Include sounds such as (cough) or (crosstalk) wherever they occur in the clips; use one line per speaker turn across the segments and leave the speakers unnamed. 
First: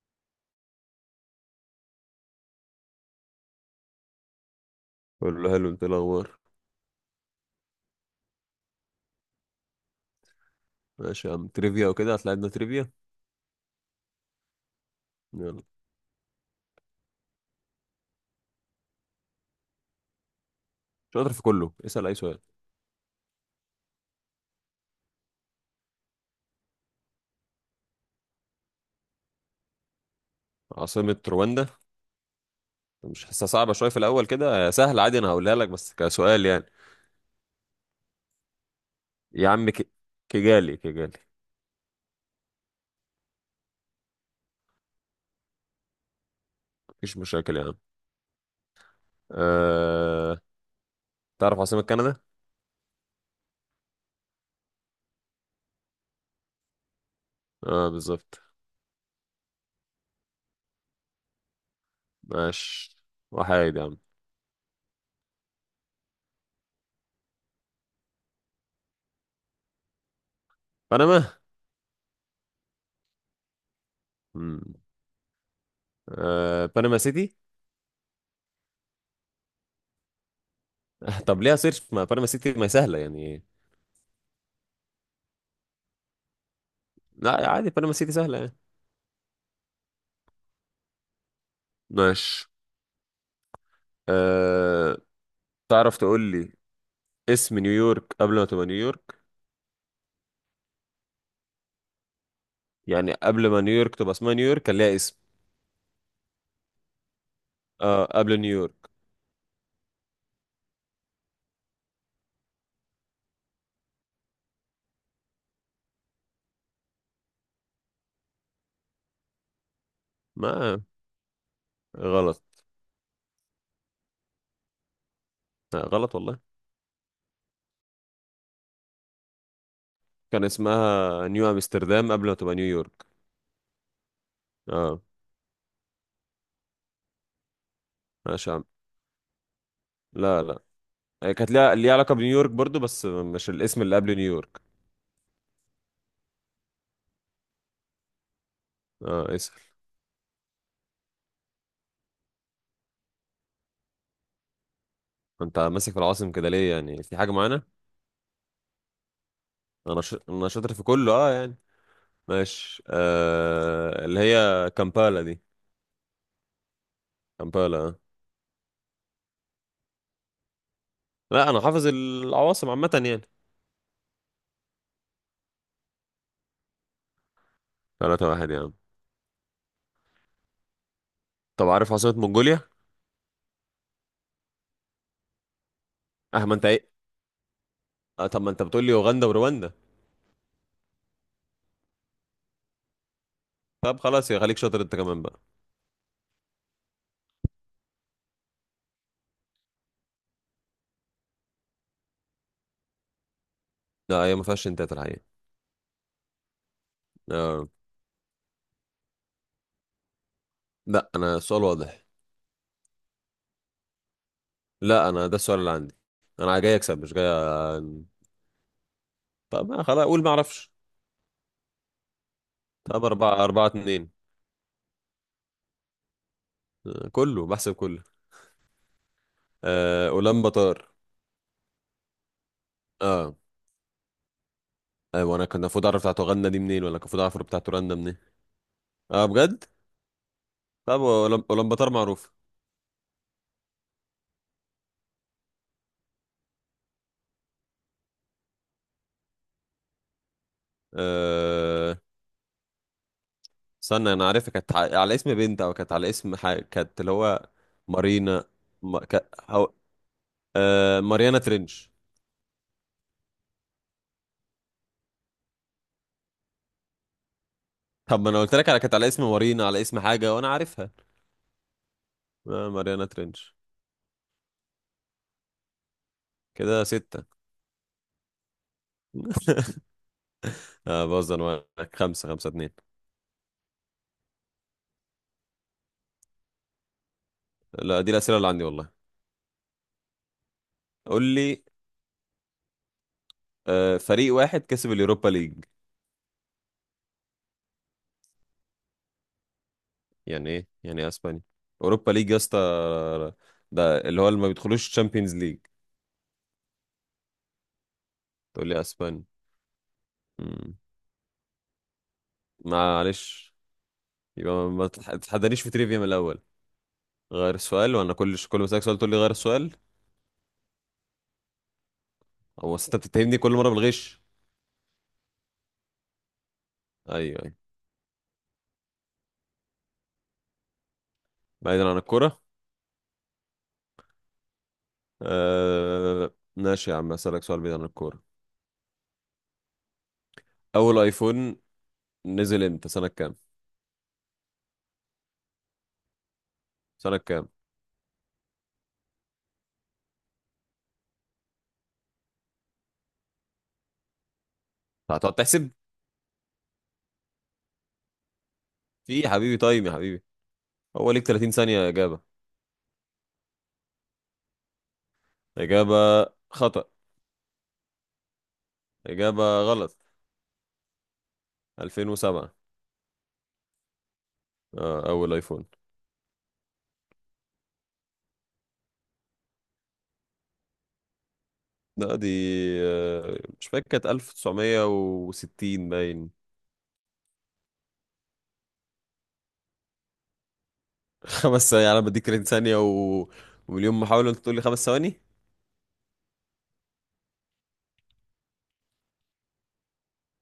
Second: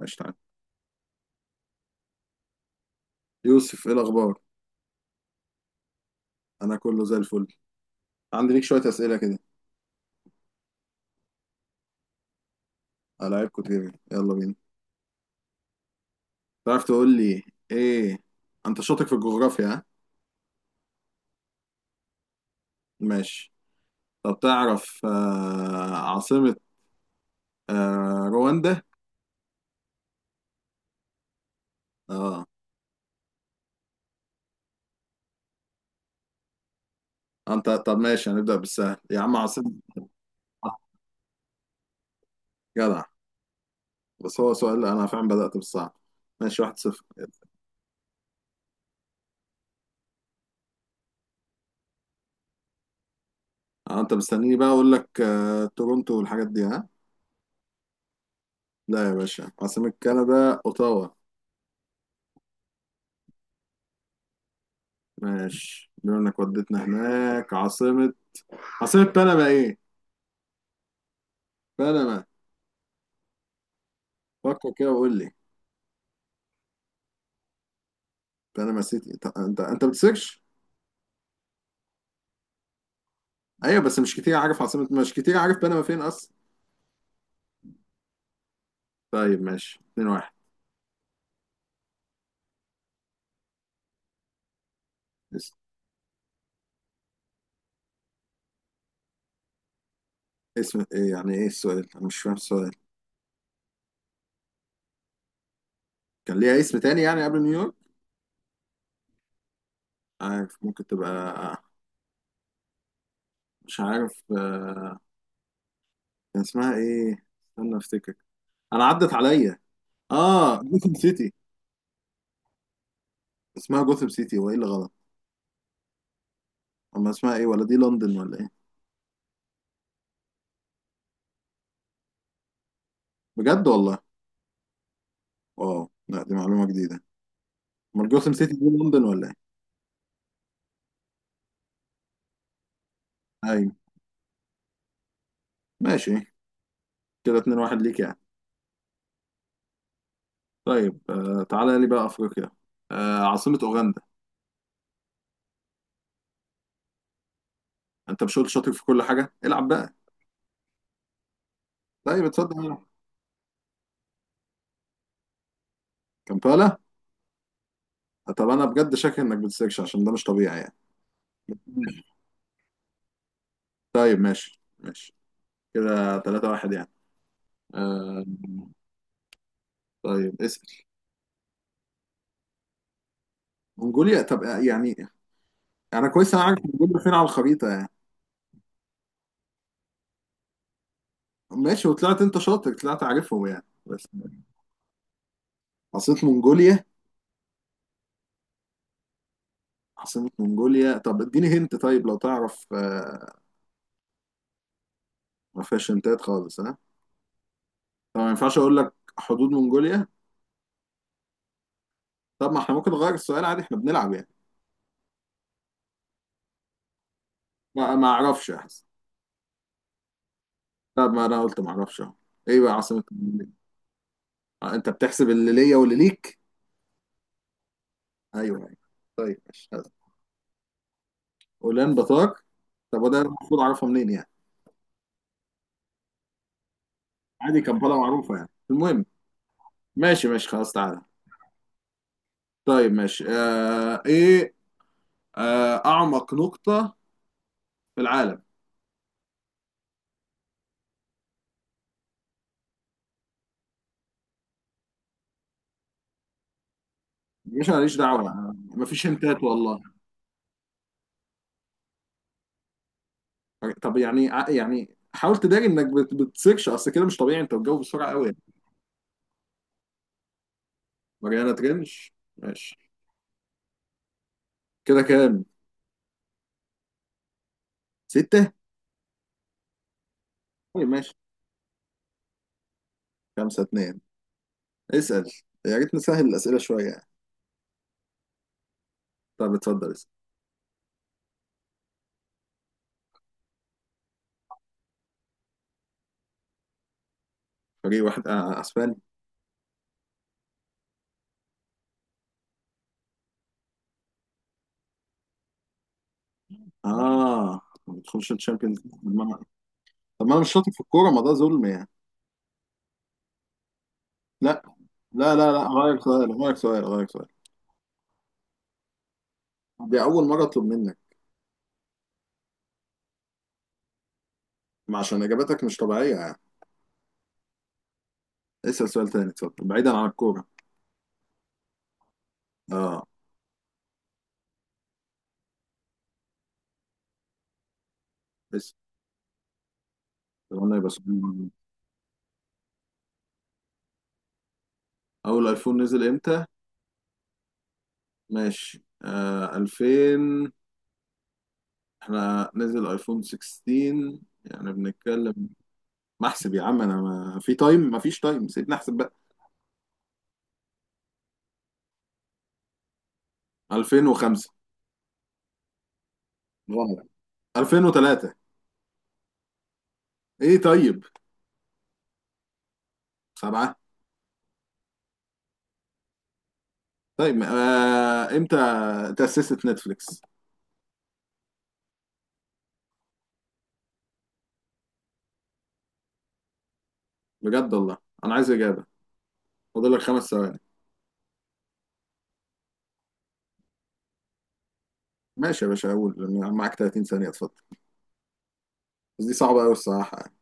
قشطة عليك. يوسف ايه الاخبار؟
بقول له حلو. انت إيه الاخبار؟
انا كله زي الفل. عندي ليك شويه اسئله كده.
ماشي يا عم، تريفيا وكده هتلاقينا تريفيا.
العيبكم تجري يلا بينا.
يلا.
تعرف تقول لي ايه؟ انت شاطر في الجغرافيا ها؟
شاطر في كله، اسال اي سؤال.
ماشي. طب تعرف عاصمه رواندا؟
عاصمة رواندا؟
اه.
مش حاسسها صعبة، شوية في الأول كده سهل عادي، أنا هقولها لك بس كسؤال يعني.
انت طب ماشي هنبدا بالسهل يا عم
يا عم
عاصمه. آه،
كيجالي كيجالي.
جدع. بس هو سؤال انا فعلا بدات بالصعب. ماشي واحد صفر.
مفيش مشاكل يا عم. أه... تعرف عاصمة كندا؟
انت مستنيني بقى اقول لك تورونتو والحاجات دي ها؟
اه، بالظبط.
لا يا باشا، عاصمه كندا اوتاوا.
ماشي، وحيد يا عم.
ماشي بما انك وديتنا هناك عاصمة، عاصمة بنما ايه؟
بنما؟
بنما. فكر
مم.
كده وقول لي.
بنما سيتي. (laughs)
بنما سيتي، انت بتسكش؟
طب ليها سيرش، ما بنما سيتي ما سهلة يعني.
ايوه بس مش كتير عارف عاصمة، مش كتير عارف بنما فين اصلا.
لا عادي، بنما سيتي سهلة يعني.
طيب ماشي 2 1.
ماشي. أه...
اس-
تعرف تقول لي اسم نيويورك قبل ما تبقى نيويورك؟
اسم ايه؟ يعني ايه السؤال؟ انا مش فاهم السؤال.
يعني قبل ما نيويورك تبقى اسمها نيويورك كان ليها اسم.
كان ليها اسم تاني يعني قبل نيويورك؟
اه، قبل نيويورك.
عارف ممكن تبقى، مش عارف آه، كان اسمها ايه؟ استنى افتكر. انا عدت عليا. اه،
ما
جوثام سيتي.
غلط.
اسمها جوثام سيتي، وايه اللي غلط؟
غلط والله.
اما اسمها ايه؟ ولا دي لندن ولا ايه؟
كان اسمها نيو امستردام قبل ما تبقى نيويورك.
بجد والله؟
اه.
اه لا دي معلومة جديدة. امال جوثام
ماشي
سيتي
يا عم.
دي لندن ولا ايه؟
لا، لا. هي كانت ليها علاقة بنيويورك برضو، بس مش
ايوه.
الاسم اللي قبل نيويورك.
ماشي. كده 2-1 ليك يعني.
اه، اسأل.
طيب آه تعالى لي بقى افريقيا، آه عاصمة اوغندا.
انت ماسك في العواصم كده ليه؟ يعني في حاجة معانا؟
انت مش قلت شاطر في كل حاجة؟ العب بقى.
انا شاطر في كله اه يعني.
طيب اتصدق يلا.
ماشي. اللي هي كامبالا دي.
كامبالا.
كامبالا.
آه، طب انا بجد شاكك انك بتسيرش عشان ده مش طبيعي يعني.
لا، انا حافظ العواصم عامة يعني.
طيب ماشي ماشي. كده 3-1 يعني. آه.
3-1 يعني.
طيب اسأل.
طب عارف عاصمة منغوليا؟
منجوليا؟ طب يعني انا كويس، انا
اه، ما
عارف
انت ايه.
منجوليا فين على الخريطة يعني.
اه، طب ما انت بتقول لي اوغندا ورواندا.
ماشي وطلعت انت شاطر، طلعت عارفهم يعني
طب
بس.
خلاص يا، خليك شاطر انت كمان بقى.
عاصمة منجوليا، عاصمة منغوليا. طب اديني هنت، طيب لو تعرف
لا، هي ما فيهاش انتات الحقيقة.
ما فيهاش هنتات خالص ها؟
آه.
طب ما ينفعش اقول لك حدود منغوليا؟
لا، انا السؤال واضح.
طب ما احنا ممكن نغير السؤال عادي، احنا بنلعب يعني.
لا، انا ده السؤال اللي عندي. انا جاي اكسب مش جاي.
ما
أ-
اعرفش احسن.
طب ما، خلاص اقول ما اعرفش.
طب ما انا قلت ما اعرفش اهو. ايه بقى عاصمة
طب أربعة،
منغوليا؟
أربعة اتنين.
آه، انت بتحسب اللي ليا واللي ليك؟
آه. كله بحسب كله.
ايوه. طيب ماشي.
آه. أولانباتار.
اولان بطاق. طب وده
اه
المفروض اعرفها منين يعني؟
ايوه، انا كان المفروض اعرف بتاعت اوغندا دي منين؟ ولا كان المفروض اعرف
عادي
بتاعت رواندا
كمبالا
منين؟
معروفة يعني، المهم.
اه، بجد.
ماشي ماشي خلاص
طب
تعالى.
أولانباتار معروف.
طيب ماشي آه ايه، آه اعمق نقطة في العالم.
آه استنى، انا عارفها كانت على اسم بنت او كانت على اسم حاجه كانت اللي هو.
مش ماليش
مارينا.
دعوه.
ما...
مفيش
ك...
هنتات
هو...
والله.
ماريانا ترينش.
طب يعني يعني حاول تداري انك بتسيرش، اصل كده مش طبيعي، انت بتجاوب بسرعه
طب
قوي
ما
يعني.
انا قلت لك على كانت على اسم مارينا، على اسم حاجه، وانا عارفها.
ماريانا ترنش. ماشي
ماريانا ترينش.
كده كام؟
كده ستة.
سته.
(laughs)
طيب ماشي.
بهزر معاك. خمسة، خمسة اتنين.
خمسه اتنين. اسال. يا ريت نسهل الاسئله شويه يعني.
لا، دي الأسئلة اللي عندي والله.
طب اتفضل اسال.
قول لي. فريق واحد كسب اليوروبا ليج.
فريق واحد آه اسباني.
يعني ايه اسبانيا؟ اوروبا ليج يا اسطى. ده اللي هو اللي ما بيدخلوش تشامبيونز ليج.
اه، ما بتدخلش
تقول
الشامبيونز
لي
ليج. طب ما
اسبانيا.
انا، طب ما أنا مش شاطر
مم.
في الكوره، ما ده ظلم يعني.
معلش.
لا
يبقى ما تح- تحدانيش
لا،
في تريفيا
غير
من
سؤال،
الاول.
غير سؤال، غير سؤال.
غير السؤال، وانا كل كل ما اسالك سؤال تقول لي غير السؤال.
دي اول مره اطلب منك.
او أصل انت بتتهمني كل مره بالغش.
ما عشان اجاباتك مش طبيعيه يعني.
ايوه، ايوه.
اسال سؤال تاني اتفضل، بعيدا عن الكوره.
بعيدا عن الكوره.
اه
ماشي يا عم، اسالك سؤال بعيد عن الكوره.
بس قلنا يبقى
اول
سؤال.
ايفون نزل امتى؟ سنه كام؟
اول ايفون نزل امتى؟
سنه كام؟
ماشي آه 2000. احنا نزل ايفون 16 يعني بنتكلم.
هتقعد تحسب؟
ما احسب يا عم انا، ما في تايم، ما فيش تايم، سيبني احسب بقى.
في إيه يا حبيبي؟ تايم يا حبيبي؟ هو ليك 30 ثانيه اجابه.
2005.
اجابه خطا.
غلط. 2003.
اجابه غلط.
ايه طيب.
2007.
سبعة.
اول ايفون.
طيب آه امتى تأسست نتفليكس؟
لا دي. مش فاكر، كانت 1960 باين.
بجد والله؟ انا عايز اجابة. فاضل لك خمس ثواني.
خمس ثواني؟ يعني أنا بديك 30 ثانية و... ومليون محاولة أنت تقول لي خمس ثواني؟
ماشي يا باشا اقول. معاك 30 ثانية اتفضل. بس دي صعبة قوي الصراحة يعني.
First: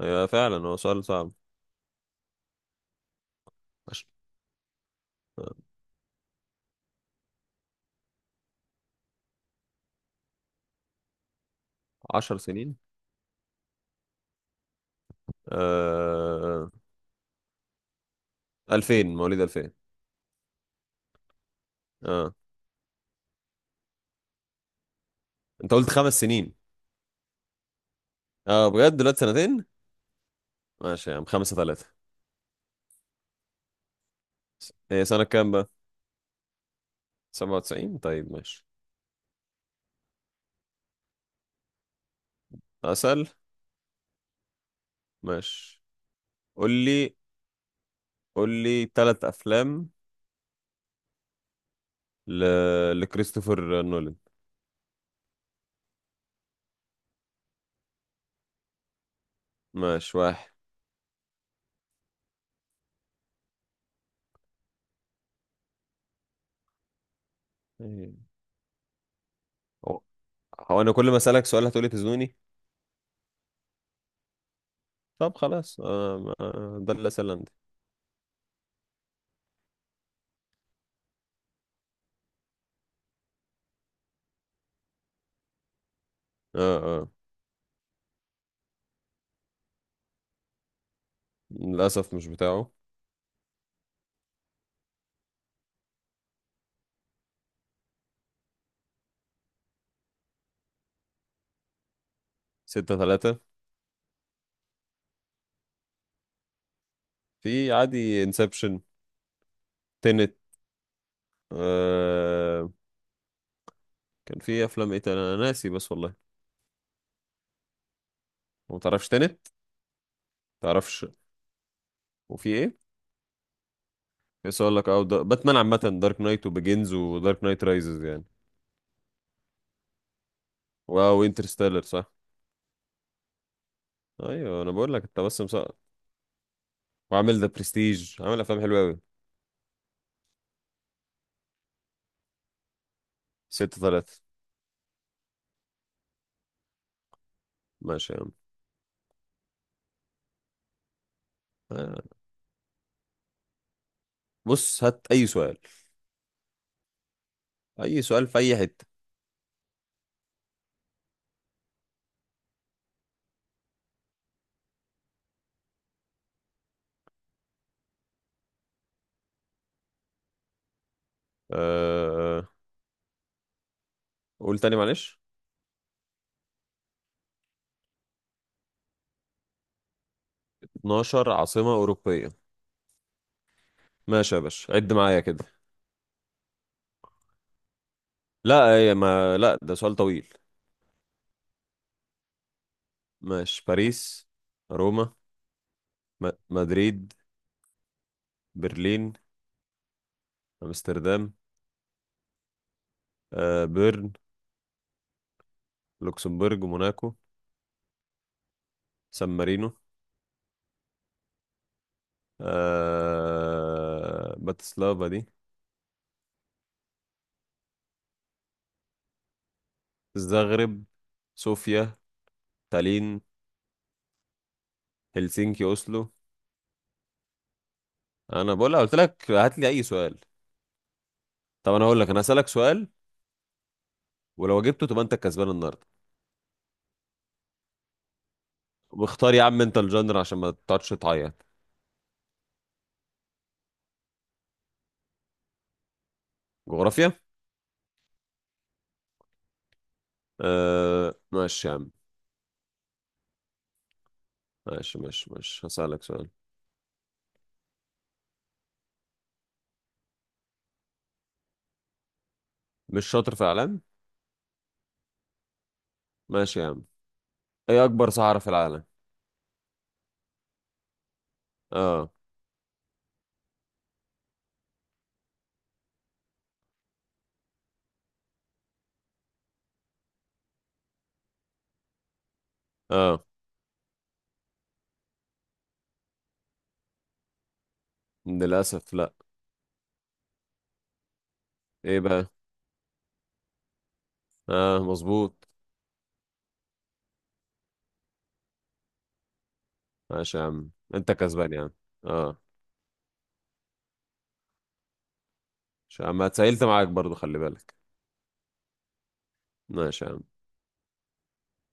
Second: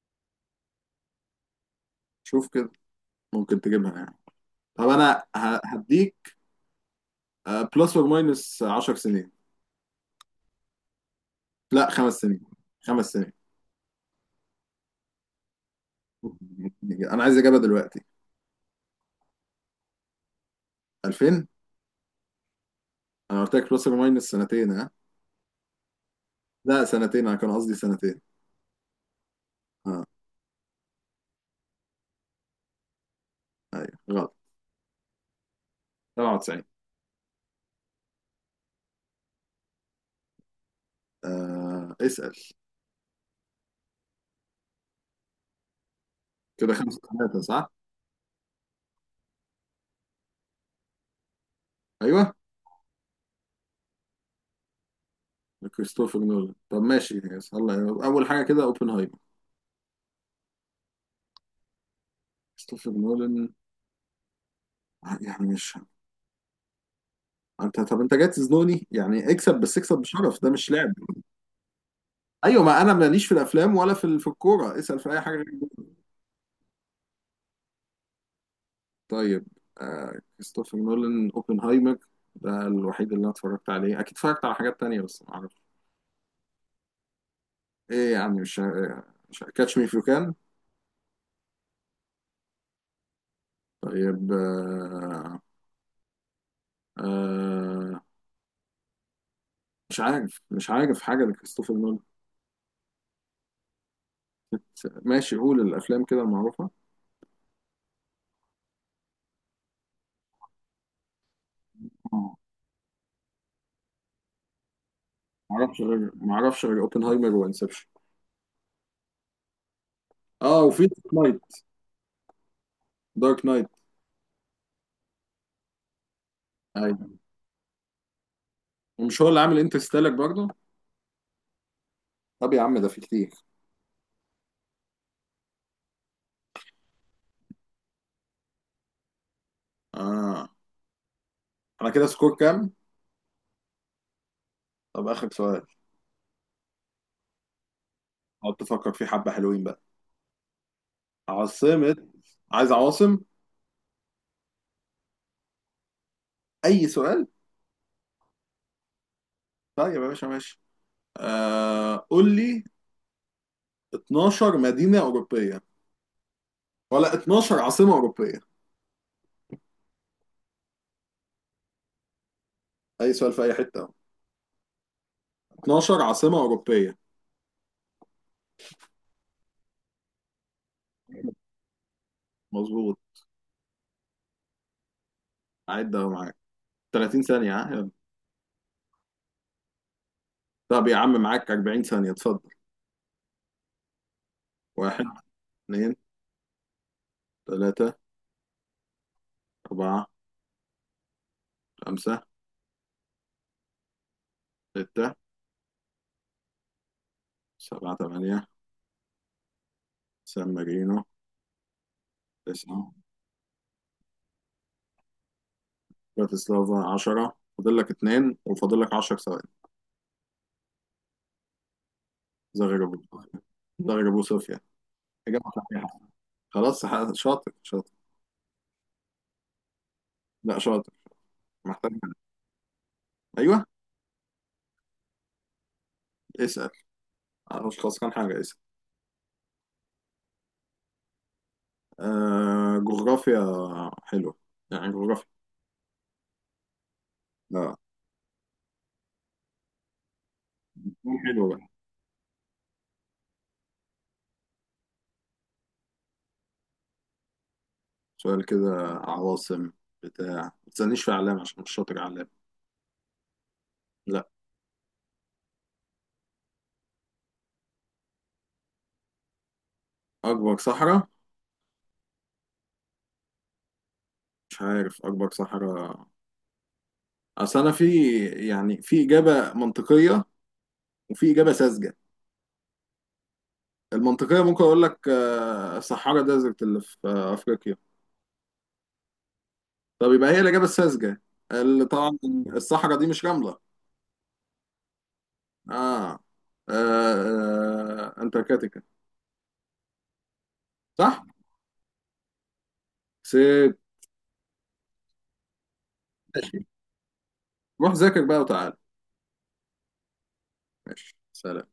أيوة فعلا، هو سؤال صعب.
شوف كده، ممكن تجيبها
عش...
يعني. طب انا
آه،
هديك بلس اور ماينس 10 سنين. لا خمس
عشر
سنين.
سنين
خمس سنين.
آه...
انا عايز اجابه دلوقتي.
2000. مواليد 2000.
2000.
اه،
انا قلت لك بلس اور ماينس سنتين ها.
أنت قلت 5 سنين.
لا سنتين، انا كان قصدي سنتين.
اه بجد، دلوقتي سنتين؟
اه.
ماشي يا عم. 5-3.
ايوه غلط.
هي سنة كام بقى؟
97.
97؟ طيب ماشي.
آه اسال.
أسأل. ماشي، قول
كده خمسة
لي.
ثلاثة صح؟
قول لي 3 أفلام
ايوه.
ل... لكريستوفر نولان.
كريستوفر نولان؟ طب ماشي يس. الله. اول حاجه كده اوبنهايمر.
ماشي، واحد.
كريستوفر نولان يعني مش، انت طب انت
أيوة.
جاي تزنوني يعني؟ اكسب بس اكسب
هو
بشرف، ده مش
هو
لعب.
أنا كل ما أسألك سؤال هتقولي تزنوني؟
ايوه ما انا ماليش في الافلام ولا في الكوره، اسال في اي حاجه
طب
غير
خلاص.
دول.
ده اللي سألندي.
طيب آه كريستوفر نولان اوبنهايمر، ده الوحيد اللي انا اتفرجت عليه، اكيد اتفرجت على حاجات تانية بس ما اعرفش.
آه آه
ايه يعني مش، مش كاتش مي فيو كان؟
للأسف مش بتاعه.
طيب آه مش عارف، مش عارف حاجه لكريستوفر نولان.
6-3.
ماشي قول الافلام كده المعروفه.
في عادي انسبشن. تنت.
آه،
آه كان في أفلام إيه تاني؟ أنا
ما
ناسي
اعرفش
بس
غير،
والله.
ما اعرفش غير اوبنهايمر وانسبشن.
ما تعرفش تنت.
اه وفي
تعرفش.
دارك نايت.
وفي إيه؟
دارك نايت.
بس أقول لك باتمان عامة، دارك نايت وبيجينز
ايوه.
ودارك نايت رايزز يعني.
ومش هو اللي عامل انترستيلر برضه؟
واو، انترستيلر صح.
طب يا عم ده في كتير.
أيوه، أنا بقول لك أنت بس مسقط. وعامل ذا برستيج، عامل أفلام حلوة أوي.
آه. انا كده سكور كام؟
6-3.
طب اخر سؤال.
ماشي يا عم.
اقعد تفكر فيه حبه حلوين بقى. عاصمه.
آه.
عايز عواصم.
بص هات أي سؤال.
اي سؤال.
أي سؤال في أي حتة.
طيب يا باشا ماشي. قول لي 12 مدينه اوروبيه، ولا 12 عاصمه اوروبيه.
آه. آه.
اي سؤال في اي حته اهو.
قول تاني معلش.
12 عاصمه اوروبيه.
12 عاصمة أوروبية.
مظبوط.
ماشي يا باشا، عد معايا كده.
عد اهو معاك. 30 ثانيه ها يلا.
لا، هي ما، لا ده سؤال طويل.
طب يا عم معاك 40 ثانيه اتفضل.
ماشي. باريس.
واحد.
روما.
اثنين.
مدريد.
ثلاثه.
برلين.
اربعه.
أمستردام.
خمسه.
بيرن.
سته.
لوكسمبورغ، موناكو.
سبعه ثمانيه.
سان مارينو.
سان مارينو. تسعه.
باتسلافا دي.
براتسلافا 10. فاضل لك اتنين وفاضل لك 10 ثواني.
الزغرب. صوفيا.
زغربوب.
تالين.
زغربوب صوفيا. إجابة
هلسنكي،
صحيحة.
أوسلو.
خلاص شاطر شاطر.
أنا بقول، قلت لك هات لي أي سؤال.
لا شاطر.
طب أنا
محتاج
هقول لك،
منك.
أنا هسألك سؤال.
أيوه.
ولو جبته تبقى أنت الكسبان النهاردة.
اسأل. أنا مش خسران حاجة، اسأل.
واختار يا عم انت الجندر، عشان ما تقعدش تعيط.
آه جغرافيا. حلوة يعني جغرافيا.
جغرافيا.
لا. سؤال حلو بقى.
ماشي يا عم. ماشي، ماشي، ماشي، هسألك سؤال.
سؤال كده عواصم بتاع، ما تسألنيش في أعلام عشان مش شاطر أعلام.
مش شاطر في اعلام.
لا.
ماشي يا عم. ايه اكبر صحراء في العالم؟
أكبر صحراء؟
اه.
مش عارف أكبر صحراء. أصل أنا في، يعني في إجابة منطقية وفي إجابة ساذجة.
اه
المنطقية ممكن أقول لك آه، صحارى ديزرت اللي في آه، أفريقيا.
للاسف، لا.
طب يبقى هي الإجابة الساذجة، اللي
ايه
طبعا
بقى؟
الصحراء دي مش رملة.
اه، مظبوط.
آه, آه, آه أنتاركتيكا.
ماشي يا عم، انت
صح؟
كسبان يا عم. اه.
سيب.
ماشي يا عم،
ماشي.
اتسألت معاك برضو، خلي بالك.
روح ذاكر بقى وتعال.
ماشي يا عم.
ماشي سلام.